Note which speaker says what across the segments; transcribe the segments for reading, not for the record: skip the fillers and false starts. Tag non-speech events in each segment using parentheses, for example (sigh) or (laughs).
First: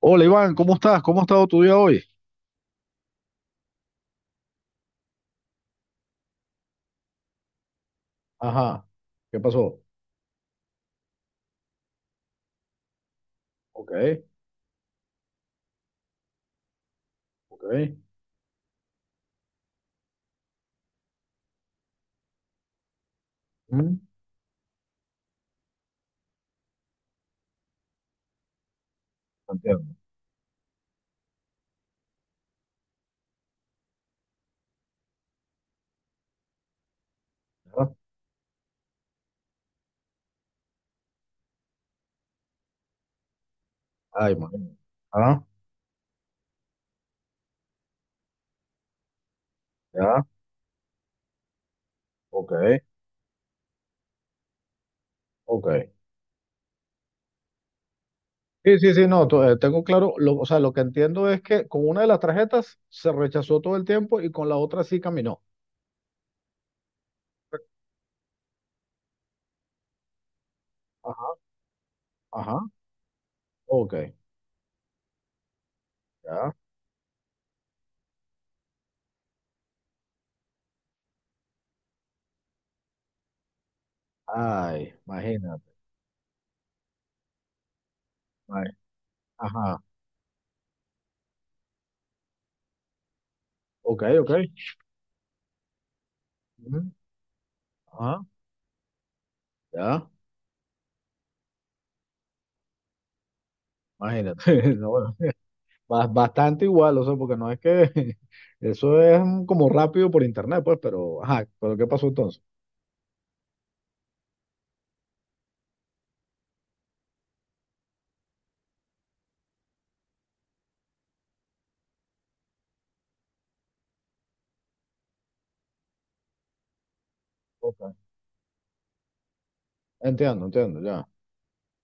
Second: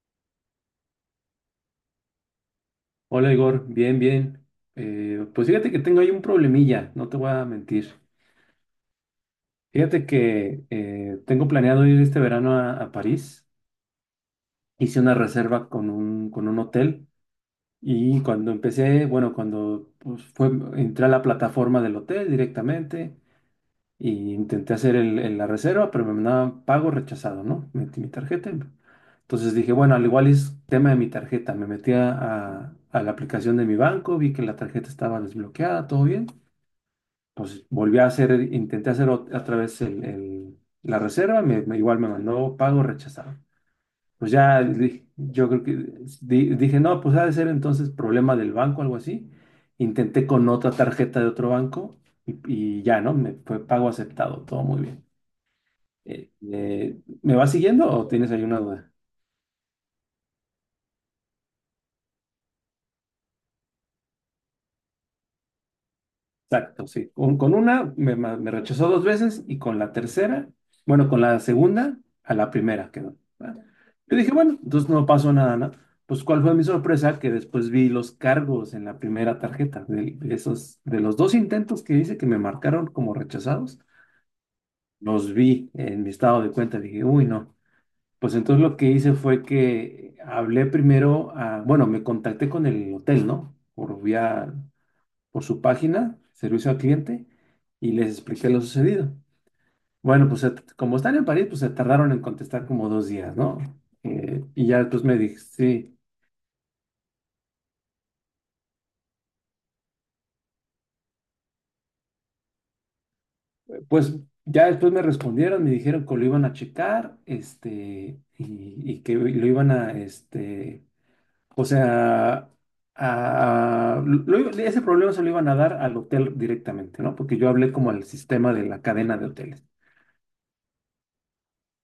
Speaker 1: Hola Iván, ¿cómo estás? ¿Cómo ha estado tu día hoy?
Speaker 2: Hola Igor, bien, bien. Pues fíjate que tengo ahí un problemilla, no te voy a mentir.
Speaker 1: Ajá, ¿qué pasó?
Speaker 2: Fíjate que tengo planeado ir este verano a París.
Speaker 1: Ok,
Speaker 2: Hice una reserva con con un hotel
Speaker 1: ok.
Speaker 2: y cuando empecé, bueno, cuando pues, fue, entré a la plataforma del hotel directamente
Speaker 1: Mm,
Speaker 2: y intenté hacer la reserva, pero me mandaban pago rechazado, ¿no? Metí mi tarjeta. Entonces dije, bueno,
Speaker 1: Entiendo.
Speaker 2: al igual es tema de mi tarjeta. Me metí a la aplicación de mi banco, vi que la tarjeta estaba desbloqueada, todo bien. Pues
Speaker 1: ¿Ya?
Speaker 2: volví a hacer, intenté hacer otra vez la reserva, igual me mandó pago rechazado. Pues
Speaker 1: Ay,
Speaker 2: ya
Speaker 1: imagínate.
Speaker 2: dije,
Speaker 1: Ah,
Speaker 2: yo creo que dije, no, pues ha de ser entonces problema del banco, algo así.
Speaker 1: ya.
Speaker 2: Intenté con otra tarjeta de otro banco y,
Speaker 1: Ok,
Speaker 2: y ya, ¿no? Me fue pago aceptado, todo muy bien.
Speaker 1: ok.
Speaker 2: ¿Me vas siguiendo o tienes ahí una
Speaker 1: Sí, sí,
Speaker 2: duda?
Speaker 1: sí, no, tengo claro, o sea, lo que entiendo es que con una de las tarjetas se rechazó todo el tiempo y con la otra sí caminó.
Speaker 2: Exacto, sí. Con una me rechazó dos veces y con la tercera, bueno, con la
Speaker 1: Ajá,
Speaker 2: segunda, a la
Speaker 1: ajá.
Speaker 2: primera quedó. ¿Va?
Speaker 1: Ok,
Speaker 2: Yo dije, bueno, entonces no pasó nada, ¿no? Pues cuál
Speaker 1: ya.
Speaker 2: fue mi sorpresa que después vi los cargos en la primera tarjeta de esos, de los dos intentos que hice que me marcaron como rechazados,
Speaker 1: Ay,
Speaker 2: los
Speaker 1: imagínate.
Speaker 2: vi en mi estado de cuenta. Dije, uy, no. Pues entonces
Speaker 1: Ay,
Speaker 2: lo que hice fue
Speaker 1: ajá,
Speaker 2: que hablé primero a, bueno, me contacté con el hotel, ¿no? Por
Speaker 1: ok, ok.
Speaker 2: vía por su página, servicio al
Speaker 1: Ujú,
Speaker 2: cliente, y les
Speaker 1: ajá,
Speaker 2: expliqué lo sucedido.
Speaker 1: ya,
Speaker 2: Bueno, pues como están en París, pues se tardaron en contestar como dos días, ¿no?
Speaker 1: imagínate.
Speaker 2: Y ya
Speaker 1: (laughs) No,
Speaker 2: después me dije, sí,
Speaker 1: Bastante igual, o sea, porque no es que (laughs) eso es como rápido por internet, pues, pero, ajá, pero ¿qué pasó entonces?
Speaker 2: pues ya después me respondieron, me dijeron que lo iban a checar, este, y que lo iban a, este, o sea, ese problema se lo iban a dar al hotel directamente, ¿no? Porque yo hablé
Speaker 1: Ok.
Speaker 2: como al sistema de la cadena de hoteles.
Speaker 1: Entiendo, entiendo, ya.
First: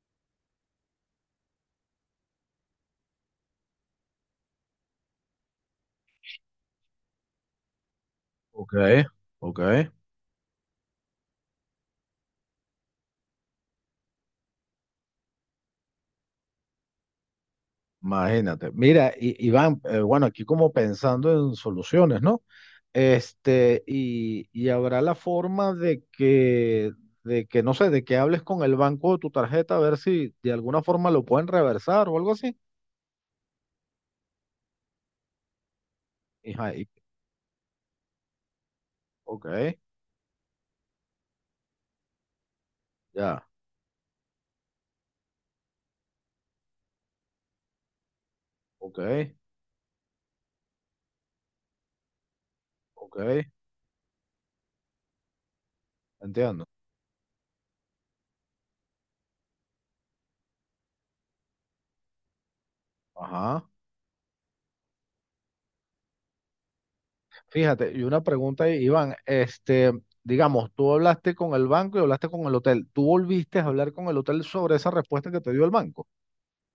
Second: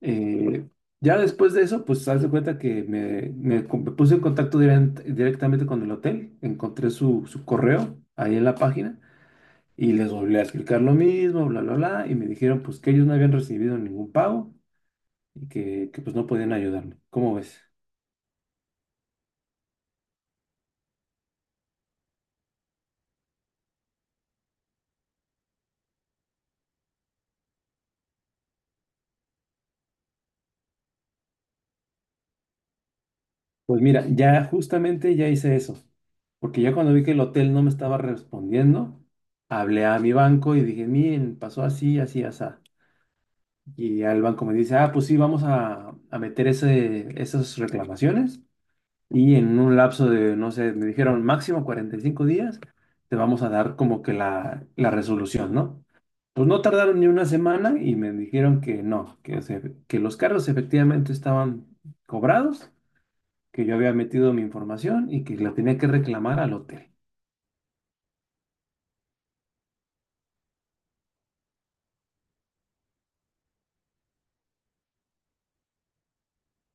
Speaker 2: Eh, ya después de eso, pues haz de cuenta que me puse en contacto directamente con el hotel, encontré su correo ahí en la
Speaker 1: Ok,
Speaker 2: página
Speaker 1: ok,
Speaker 2: y les volví a explicar lo mismo, bla, bla, bla, y me dijeron pues que ellos no habían recibido ningún pago y que pues no podían ayudarme. ¿Cómo ves?
Speaker 1: imagínate. Mira, Iván, bueno, aquí como pensando en soluciones, ¿no? Y, habrá la forma de que, no sé, de que hables con el banco de tu tarjeta a ver si de alguna forma lo pueden reversar o algo así.
Speaker 2: Pues mira, ya justamente ya hice eso, porque
Speaker 1: Ajá,
Speaker 2: ya cuando vi que el hotel no me estaba respondiendo,
Speaker 1: ok,
Speaker 2: hablé a mi banco y dije, miren, pasó así, así, así.
Speaker 1: ya,
Speaker 2: Y al banco me dice, ah, pues sí, vamos a meter esas reclamaciones
Speaker 1: ok,
Speaker 2: y en un lapso de, no sé, me dijeron máximo 45 días, te vamos
Speaker 1: ok,
Speaker 2: a dar como que la resolución, ¿no? Pues no
Speaker 1: entiendo.
Speaker 2: tardaron ni una semana y me dijeron que no, que los cargos efectivamente estaban cobrados, que
Speaker 1: Ajá.
Speaker 2: yo había metido mi información y que la tenía que reclamar al hotel.
Speaker 1: Fíjate, y una pregunta, Iván, digamos, tú hablaste con el banco y hablaste con el hotel. ¿Tú volviste a hablar con el hotel sobre esa respuesta que te dio el banco?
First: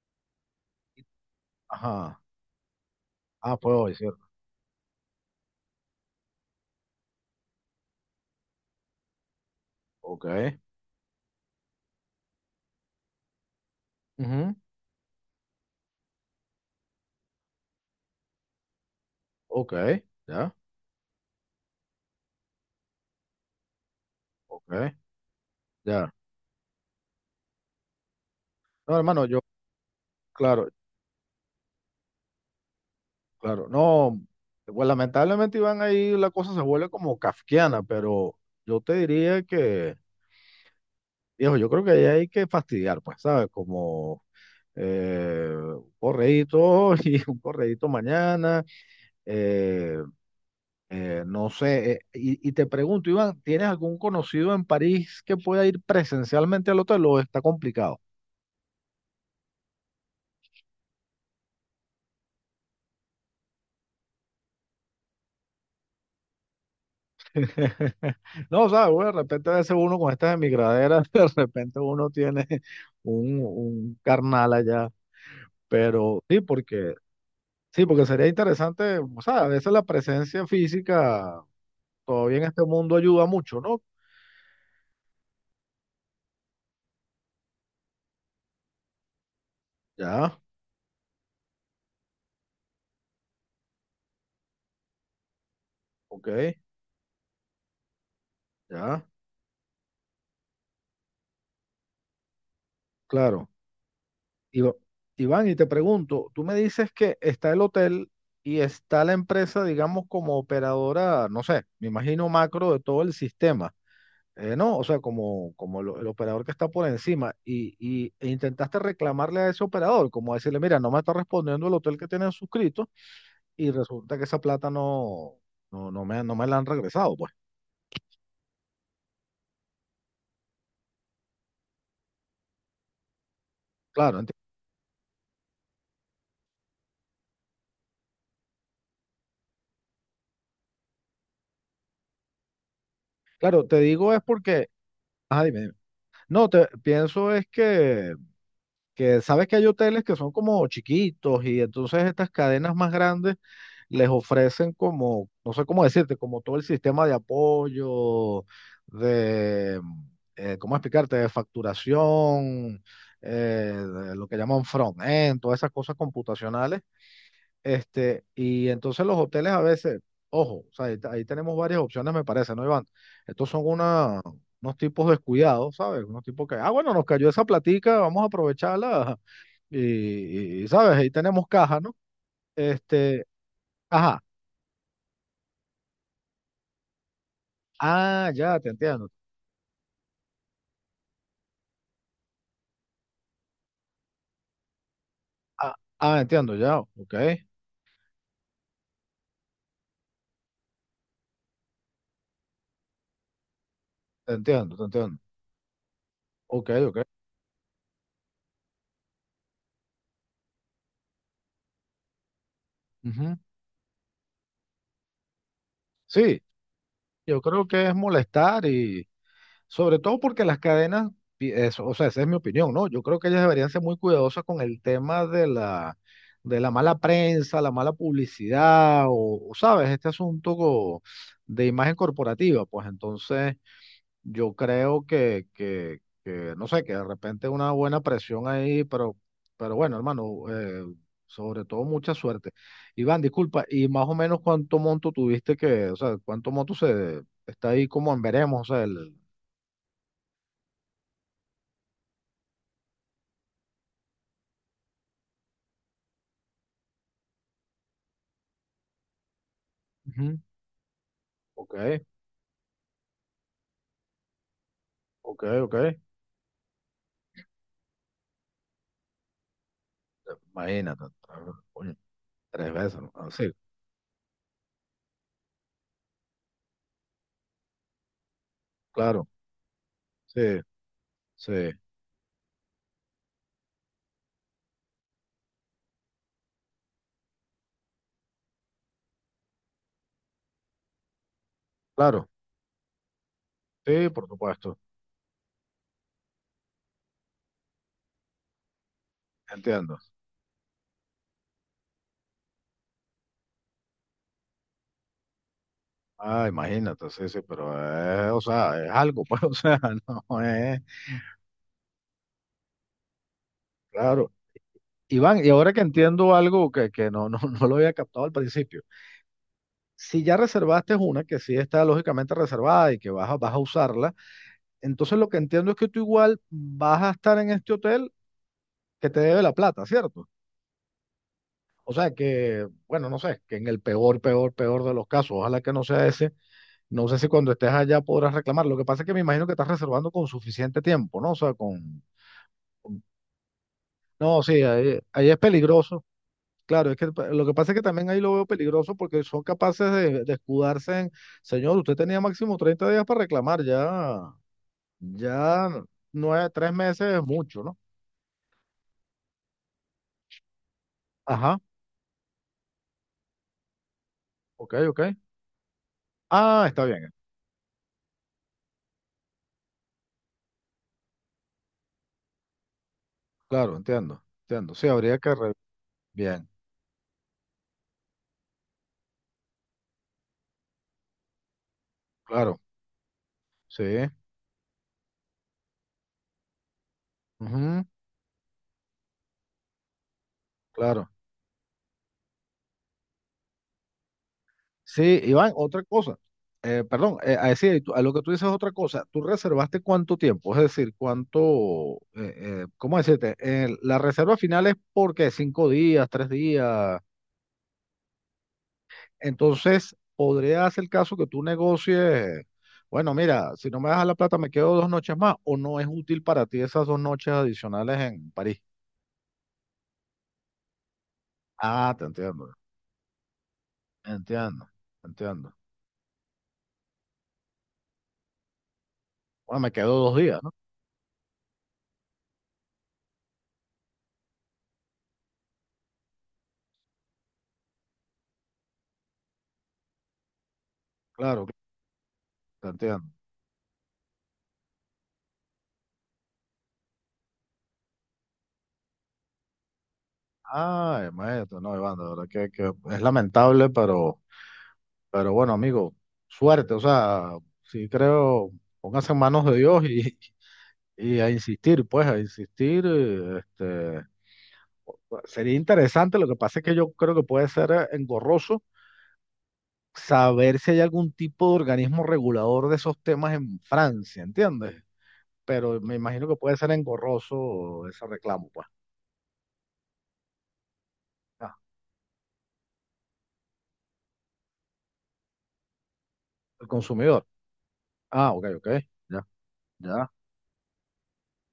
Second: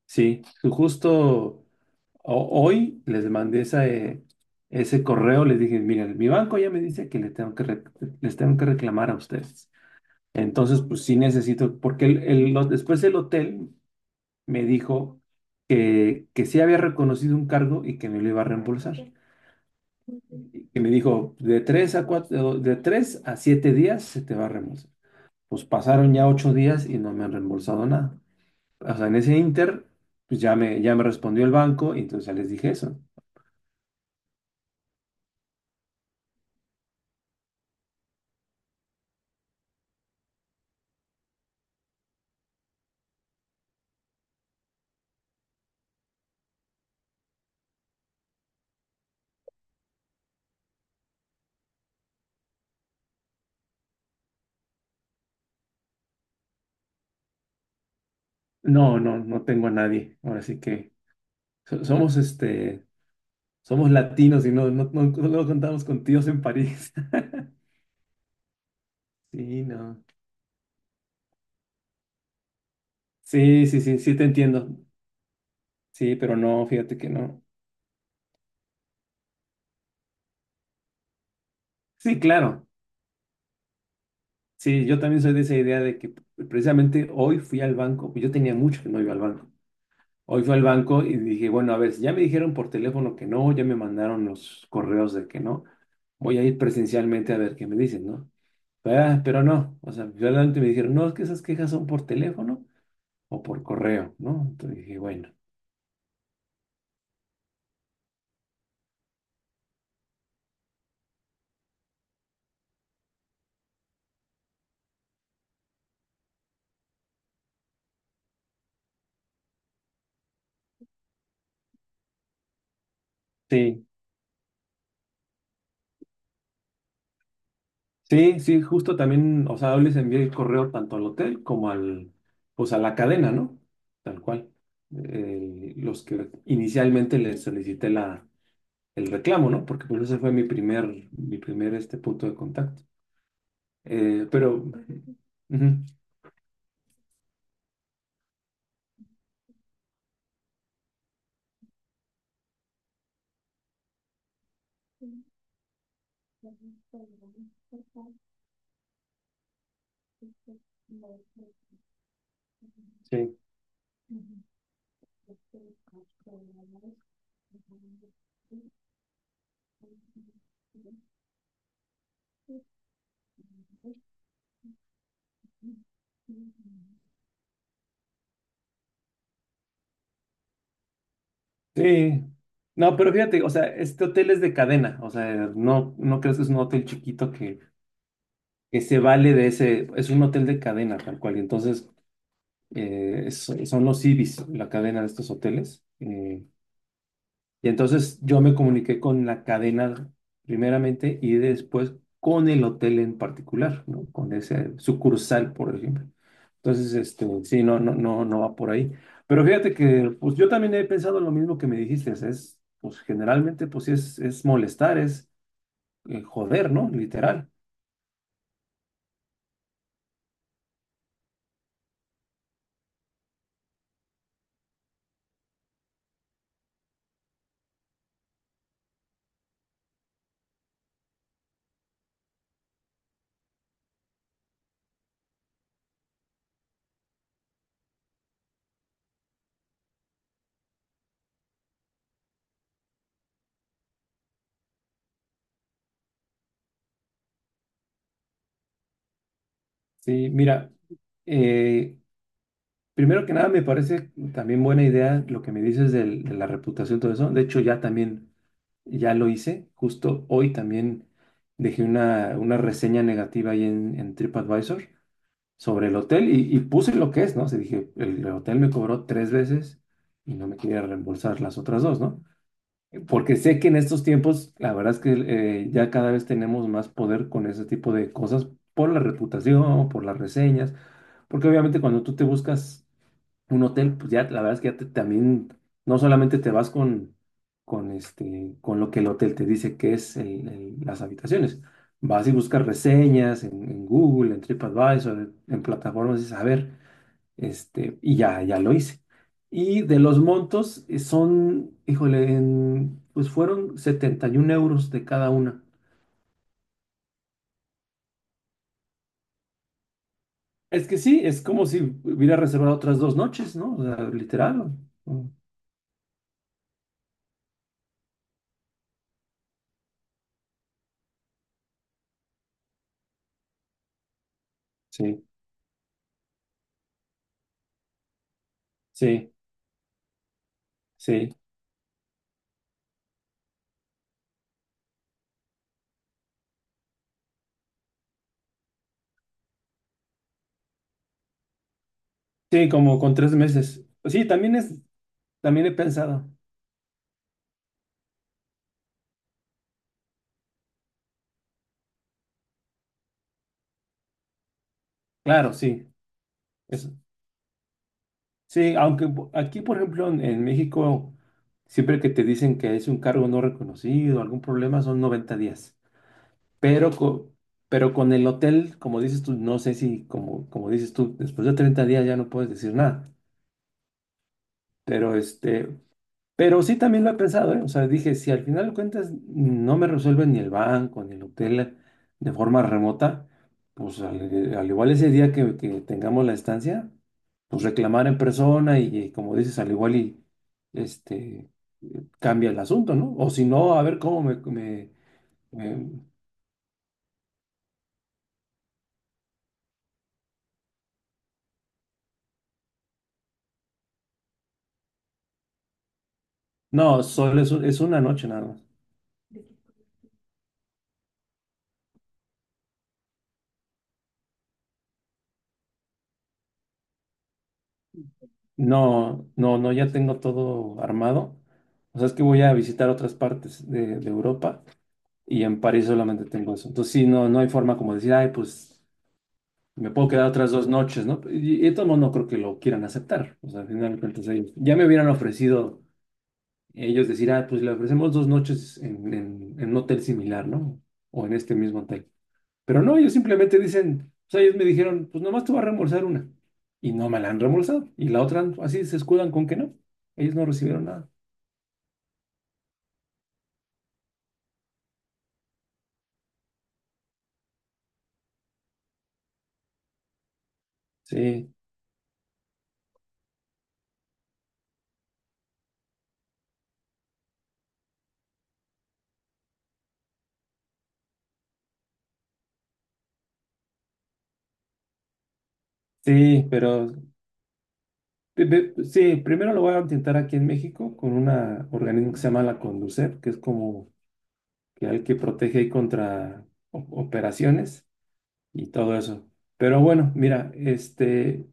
Speaker 2: Sí, su justo
Speaker 1: Ajá.
Speaker 2: Hoy les
Speaker 1: Ah,
Speaker 2: mandé
Speaker 1: pues
Speaker 2: esa,
Speaker 1: hoy, cierto.
Speaker 2: ese correo, les dije, miren, mi banco ya me dice que le tengo que les tengo que reclamar a ustedes.
Speaker 1: Ok.
Speaker 2: Entonces, pues sí necesito, porque después el hotel
Speaker 1: Ujú.
Speaker 2: me dijo que sí había reconocido un cargo y que me lo iba a reembolsar.
Speaker 1: Ok, ya,
Speaker 2: Y que me dijo, de tres a cuatro, de tres a siete días se te va a reembolsar.
Speaker 1: ok,
Speaker 2: Pues
Speaker 1: ya.
Speaker 2: pasaron ya 8 días y no me han reembolsado nada. O
Speaker 1: No,
Speaker 2: sea, en
Speaker 1: hermano,
Speaker 2: ese
Speaker 1: yo,
Speaker 2: inter, pues
Speaker 1: claro,
Speaker 2: ya me respondió el banco y entonces ya les dije eso.
Speaker 1: claro. No, pues lamentablemente, Iván, ahí la cosa se vuelve como kafkiana, pero yo te diría que, viejo, yo creo que ahí hay que fastidiar, pues, ¿sabes? Como un correíto (laughs) y un correíto mañana. Eh, no sé, y te pregunto, Iván, ¿tienes algún conocido en París que pueda ir presencialmente al hotel o está complicado?
Speaker 2: No, no, no tengo a nadie. Ahora sí que somos este, somos latinos y no, no, no, no contamos con tíos en París. (laughs)
Speaker 1: (laughs) No, sabes, bueno, de repente a
Speaker 2: Sí,
Speaker 1: veces uno
Speaker 2: no.
Speaker 1: con estas emigraderas, (laughs) de repente uno tiene
Speaker 2: Sí, sí, sí,
Speaker 1: un
Speaker 2: sí te
Speaker 1: carnal
Speaker 2: entiendo.
Speaker 1: allá,
Speaker 2: Sí,
Speaker 1: pero
Speaker 2: pero no, fíjate que no.
Speaker 1: sí, porque sería interesante, o sea, a veces la presencia física
Speaker 2: Sí,
Speaker 1: todavía en este
Speaker 2: claro.
Speaker 1: mundo ayuda mucho, ¿no?
Speaker 2: Sí, yo también soy de esa idea de que precisamente hoy fui al banco, yo tenía mucho que no iba al banco.
Speaker 1: Ya,
Speaker 2: Hoy fui al banco y dije, bueno, a ver, si ya me dijeron por teléfono que no, ya me mandaron los correos de que no,
Speaker 1: ok,
Speaker 2: voy a ir presencialmente a ver qué me dicen, ¿no?
Speaker 1: ya,
Speaker 2: Ah, pero no, o sea, finalmente me dijeron, no, es que esas quejas son por teléfono o
Speaker 1: claro.
Speaker 2: por correo, ¿no?
Speaker 1: Iva-
Speaker 2: Entonces dije, bueno,
Speaker 1: Iván, y te pregunto, tú me dices que está el hotel y está la empresa, digamos, como operadora, no sé, me imagino macro de todo el sistema, ¿no? O sea, como, el operador que está por encima y, e intentaste reclamarle a ese operador, como decirle, mira, no me está respondiendo el hotel que tienen suscrito y
Speaker 2: sí,
Speaker 1: resulta que esa plata no, no, no me, no me la han regresado, pues.
Speaker 2: sí, sí, justo también, o sea, yo les envié el correo tanto al hotel como al, pues a la cadena, ¿no?
Speaker 1: Claro,
Speaker 2: Tal cual. Los que inicialmente les solicité el reclamo, ¿no? Porque pues ese fue mi primer este punto de contacto.
Speaker 1: claro, te digo es
Speaker 2: Eh, pero,
Speaker 1: porque, ah, dime, dime.
Speaker 2: ujú,
Speaker 1: No, te pienso es que sabes que hay hoteles que son como chiquitos y entonces estas cadenas más grandes les ofrecen como, no sé cómo decirte, como todo el sistema de apoyo, de, ¿cómo explicarte? De facturación, eh,
Speaker 2: sí.
Speaker 1: de lo que llaman front-end, todas esas cosas computacionales. Y entonces los hoteles a veces, ojo, o sea, ahí, ahí tenemos varias opciones, me parece, ¿no, Iván? Estos son una, unos tipos descuidados, ¿sabes? Unos tipos que, ah, bueno, nos cayó esa platica, vamos a aprovecharla y, ¿sabes? Ahí tenemos caja, ¿no?
Speaker 2: Sí. No, pero
Speaker 1: Este,
Speaker 2: fíjate, o sea, este
Speaker 1: ajá.
Speaker 2: hotel es de cadena, o sea, no, no crees que es un hotel chiquito
Speaker 1: Ah, ya, te
Speaker 2: que se
Speaker 1: entiendo.
Speaker 2: vale de ese, es un hotel de cadena tal cual, y entonces son los Ibis, la cadena de estos
Speaker 1: Ah,
Speaker 2: hoteles,
Speaker 1: ah, entiendo, ya. Ok. Te
Speaker 2: y entonces yo me comuniqué con la cadena primeramente y después con el hotel en particular, ¿no? Con ese
Speaker 1: entiendo, te entiendo.
Speaker 2: sucursal, por ejemplo.
Speaker 1: Ok,
Speaker 2: Entonces,
Speaker 1: ok.
Speaker 2: este, sí, no, no, no, no va por ahí. Pero fíjate que, pues yo también he pensado lo mismo que me dijiste, es, pues
Speaker 1: Ujú.
Speaker 2: generalmente, pues sí, es molestar, es
Speaker 1: Sí,
Speaker 2: joder, ¿no?
Speaker 1: yo
Speaker 2: Literal.
Speaker 1: creo que es molestar y sobre todo porque las cadenas, eso, o sea, esa es mi opinión, ¿no? Yo creo que ellas deberían ser muy cuidadosas con el tema de la mala prensa, la mala publicidad o, ¿sabes? Este asunto de imagen corporativa, pues entonces... Yo creo que, no sé, que de repente una buena presión ahí, pero bueno, hermano, sobre todo mucha suerte. Iván, disculpa, y más o menos cuánto monto tuviste que, o sea, cuánto monto se está ahí como en veremos, o sea, el,
Speaker 2: Sí, mira, eh, primero que nada, me parece también buena idea lo que me dices de la reputación, todo eso. De hecho, ya también, ya lo hice. Justo
Speaker 1: ujú,
Speaker 2: hoy también dejé
Speaker 1: ok,
Speaker 2: una reseña negativa ahí en TripAdvisor
Speaker 1: ok, ok,
Speaker 2: sobre el hotel y puse lo que es, ¿no? O sea, dije, el hotel me cobró tres veces y no me quería
Speaker 1: imagínate,
Speaker 2: reembolsar
Speaker 1: ah,
Speaker 2: las otras
Speaker 1: coño,
Speaker 2: dos, ¿no?
Speaker 1: tres veces, ¿no? Ah,
Speaker 2: Porque
Speaker 1: sí,
Speaker 2: sé que en estos tiempos, la verdad es que ya cada vez tenemos más poder con ese tipo de cosas por la
Speaker 1: claro,
Speaker 2: reputación, por las
Speaker 1: sí,
Speaker 2: reseñas, porque
Speaker 1: sí,
Speaker 2: obviamente cuando tú te buscas un hotel, pues ya la verdad es que ya también no solamente te vas este, con lo que el hotel te dice que es las habitaciones, vas
Speaker 1: claro,
Speaker 2: y buscas reseñas en
Speaker 1: sí, por
Speaker 2: Google, en
Speaker 1: supuesto,
Speaker 2: TripAdvisor, en plataformas y saber, este, y ya, ya lo hice. Y
Speaker 1: entiendo.
Speaker 2: de los montos son, híjole, pues fueron 71 euros de cada una.
Speaker 1: Ah, imagínate, sí, sí, pero, o sea, es algo, pues, (laughs) o sea, no es.
Speaker 2: Es que sí, es como si hubiera reservado otras dos noches, ¿no? O sea,
Speaker 1: Claro.
Speaker 2: literal. ¿No?
Speaker 1: Iván, y ahora que entiendo algo que no, no, (laughs) no lo había captado al principio, si ya reservaste una que sí está lógicamente reservada y que vas a, vas a usarla, entonces
Speaker 2: Sí,
Speaker 1: lo que entiendo es que tú igual vas a estar en este hotel que te
Speaker 2: sí,
Speaker 1: debe la plata, ¿cierto?
Speaker 2: sí.
Speaker 1: O sea que, bueno, no sé, que en el peor, peor, peor de los casos, ojalá que no sea ese, no sé si cuando estés allá podrás reclamar. Lo que pasa es que me imagino que estás reservando con suficiente tiempo, ¿no? O sea, con...
Speaker 2: Sí, como
Speaker 1: con-
Speaker 2: con tres meses. Pues sí,
Speaker 1: No,
Speaker 2: también
Speaker 1: sí,
Speaker 2: es,
Speaker 1: ahí es
Speaker 2: también he
Speaker 1: peligroso.
Speaker 2: pensado.
Speaker 1: Claro, es que lo que pasa es que también ahí lo veo peligroso porque son capaces de escudarse en, señor, usted tenía máximo 30 días para reclamar, ya,
Speaker 2: Claro,
Speaker 1: ya
Speaker 2: sí.
Speaker 1: nueve, tres
Speaker 2: Eso.
Speaker 1: meses es mucho, ¿no?
Speaker 2: Sí, aunque aquí, por ejemplo, en México,
Speaker 1: Ajá,
Speaker 2: siempre que te dicen que es un cargo no reconocido, algún
Speaker 1: ok,
Speaker 2: problema, son
Speaker 1: ok.
Speaker 2: 90 días.
Speaker 1: Ah, está
Speaker 2: Pero,
Speaker 1: bien,
Speaker 2: pero con el hotel, como dices tú, no sé si, como, como dices tú, después de 30 días ya no puedes decir nada.
Speaker 1: claro, entiendo, entiendo. Sí,
Speaker 2: Pero
Speaker 1: habría que,
Speaker 2: este,
Speaker 1: bien,
Speaker 2: pero sí también lo he pensado, ¿eh? O sea, dije, si al final de cuentas no me resuelven ni el banco, ni el hotel de
Speaker 1: claro,
Speaker 2: forma remota,
Speaker 1: sí,
Speaker 2: pues al igual ese día que tengamos la estancia, pues
Speaker 1: ujú,
Speaker 2: reclamar en persona y como dices, al igual y
Speaker 1: claro.
Speaker 2: este cambia el asunto, ¿no? O si no, a ver cómo
Speaker 1: Sí, Iván, otra
Speaker 2: me-
Speaker 1: cosa. Perdón, a, decir, a lo que tú dices otra cosa. ¿Tú reservaste cuánto tiempo? Es decir, cuánto, ¿cómo decirte? La reserva final es porque 5 días, 3 días.
Speaker 2: no, solo es, es una noche nada más.
Speaker 1: Entonces, podría ser el caso que tú negocies, bueno, mira, si no me das la plata, me quedo dos noches más, o no es útil para ti esas dos noches adicionales en París.
Speaker 2: No, no, no, ya tengo todo armado.
Speaker 1: Ah,
Speaker 2: O
Speaker 1: te
Speaker 2: sea, es que voy
Speaker 1: entiendo,
Speaker 2: a visitar otras partes de Europa.
Speaker 1: entiendo,
Speaker 2: Y
Speaker 1: entiendo.
Speaker 2: en París solamente tengo eso. Entonces, sí, no, no hay forma como decir, ay, pues
Speaker 1: Bueno, me quedo
Speaker 2: me puedo
Speaker 1: dos
Speaker 2: quedar
Speaker 1: días, ¿no?
Speaker 2: otras dos noches, ¿no? Y de todos modos no creo que lo quieran aceptar. O sea, al final de cuentas, ellos ya me hubieran ofrecido ellos decir, ah, pues le ofrecemos dos noches en un hotel similar, ¿no? O en
Speaker 1: Claro, claro,
Speaker 2: este mismo hotel.
Speaker 1: te
Speaker 2: Pero no,
Speaker 1: entiendo.
Speaker 2: ellos simplemente dicen, o sea, ellos me dijeron, pues nomás te va a reembolsar una. Y no me la han reembolsado. Y la otra, así se escudan con que no. Ellos no recibieron
Speaker 1: Ay,
Speaker 2: nada.
Speaker 1: maestro, no, Iván, de verdad que es lamentable, pero bueno, amigo, suerte, o sea, sí creo, póngase en manos de Dios y a
Speaker 2: Sí,
Speaker 1: insistir, pues, a insistir, este, sería interesante, lo que pasa es que yo creo que puede ser engorroso saber si hay algún tipo de organismo regulador de esos temas en Francia, ¿entiendes? Pero me imagino que
Speaker 2: sí,
Speaker 1: puede ser
Speaker 2: pero
Speaker 1: engorroso ese reclamo, pues,
Speaker 2: Sí, primero lo voy a intentar aquí en México con un
Speaker 1: ah,
Speaker 2: organismo que se llama la Conducef, que es como que al que protege ahí contra
Speaker 1: el consumidor.
Speaker 2: operaciones
Speaker 1: Ah, ok, ok,
Speaker 2: y todo eso.
Speaker 1: ya,
Speaker 2: Pero
Speaker 1: ya,
Speaker 2: bueno, mira, este,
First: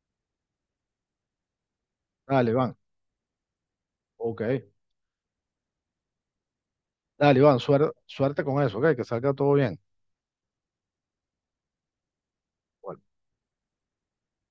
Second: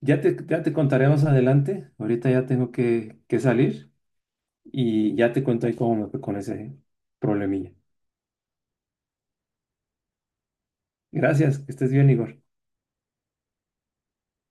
Speaker 2: ya te contaré más adelante. Ahorita ya
Speaker 1: dale,
Speaker 2: tengo
Speaker 1: Iván,
Speaker 2: que salir
Speaker 1: ok.
Speaker 2: y ya te cuento ahí cómo me fue con ese
Speaker 1: Dale, Iván,
Speaker 2: problemilla.
Speaker 1: suerte con eso, ¿ok? Que salga todo bien.
Speaker 2: Gracias, que estés bien, Igor.
Speaker 1: Bueno.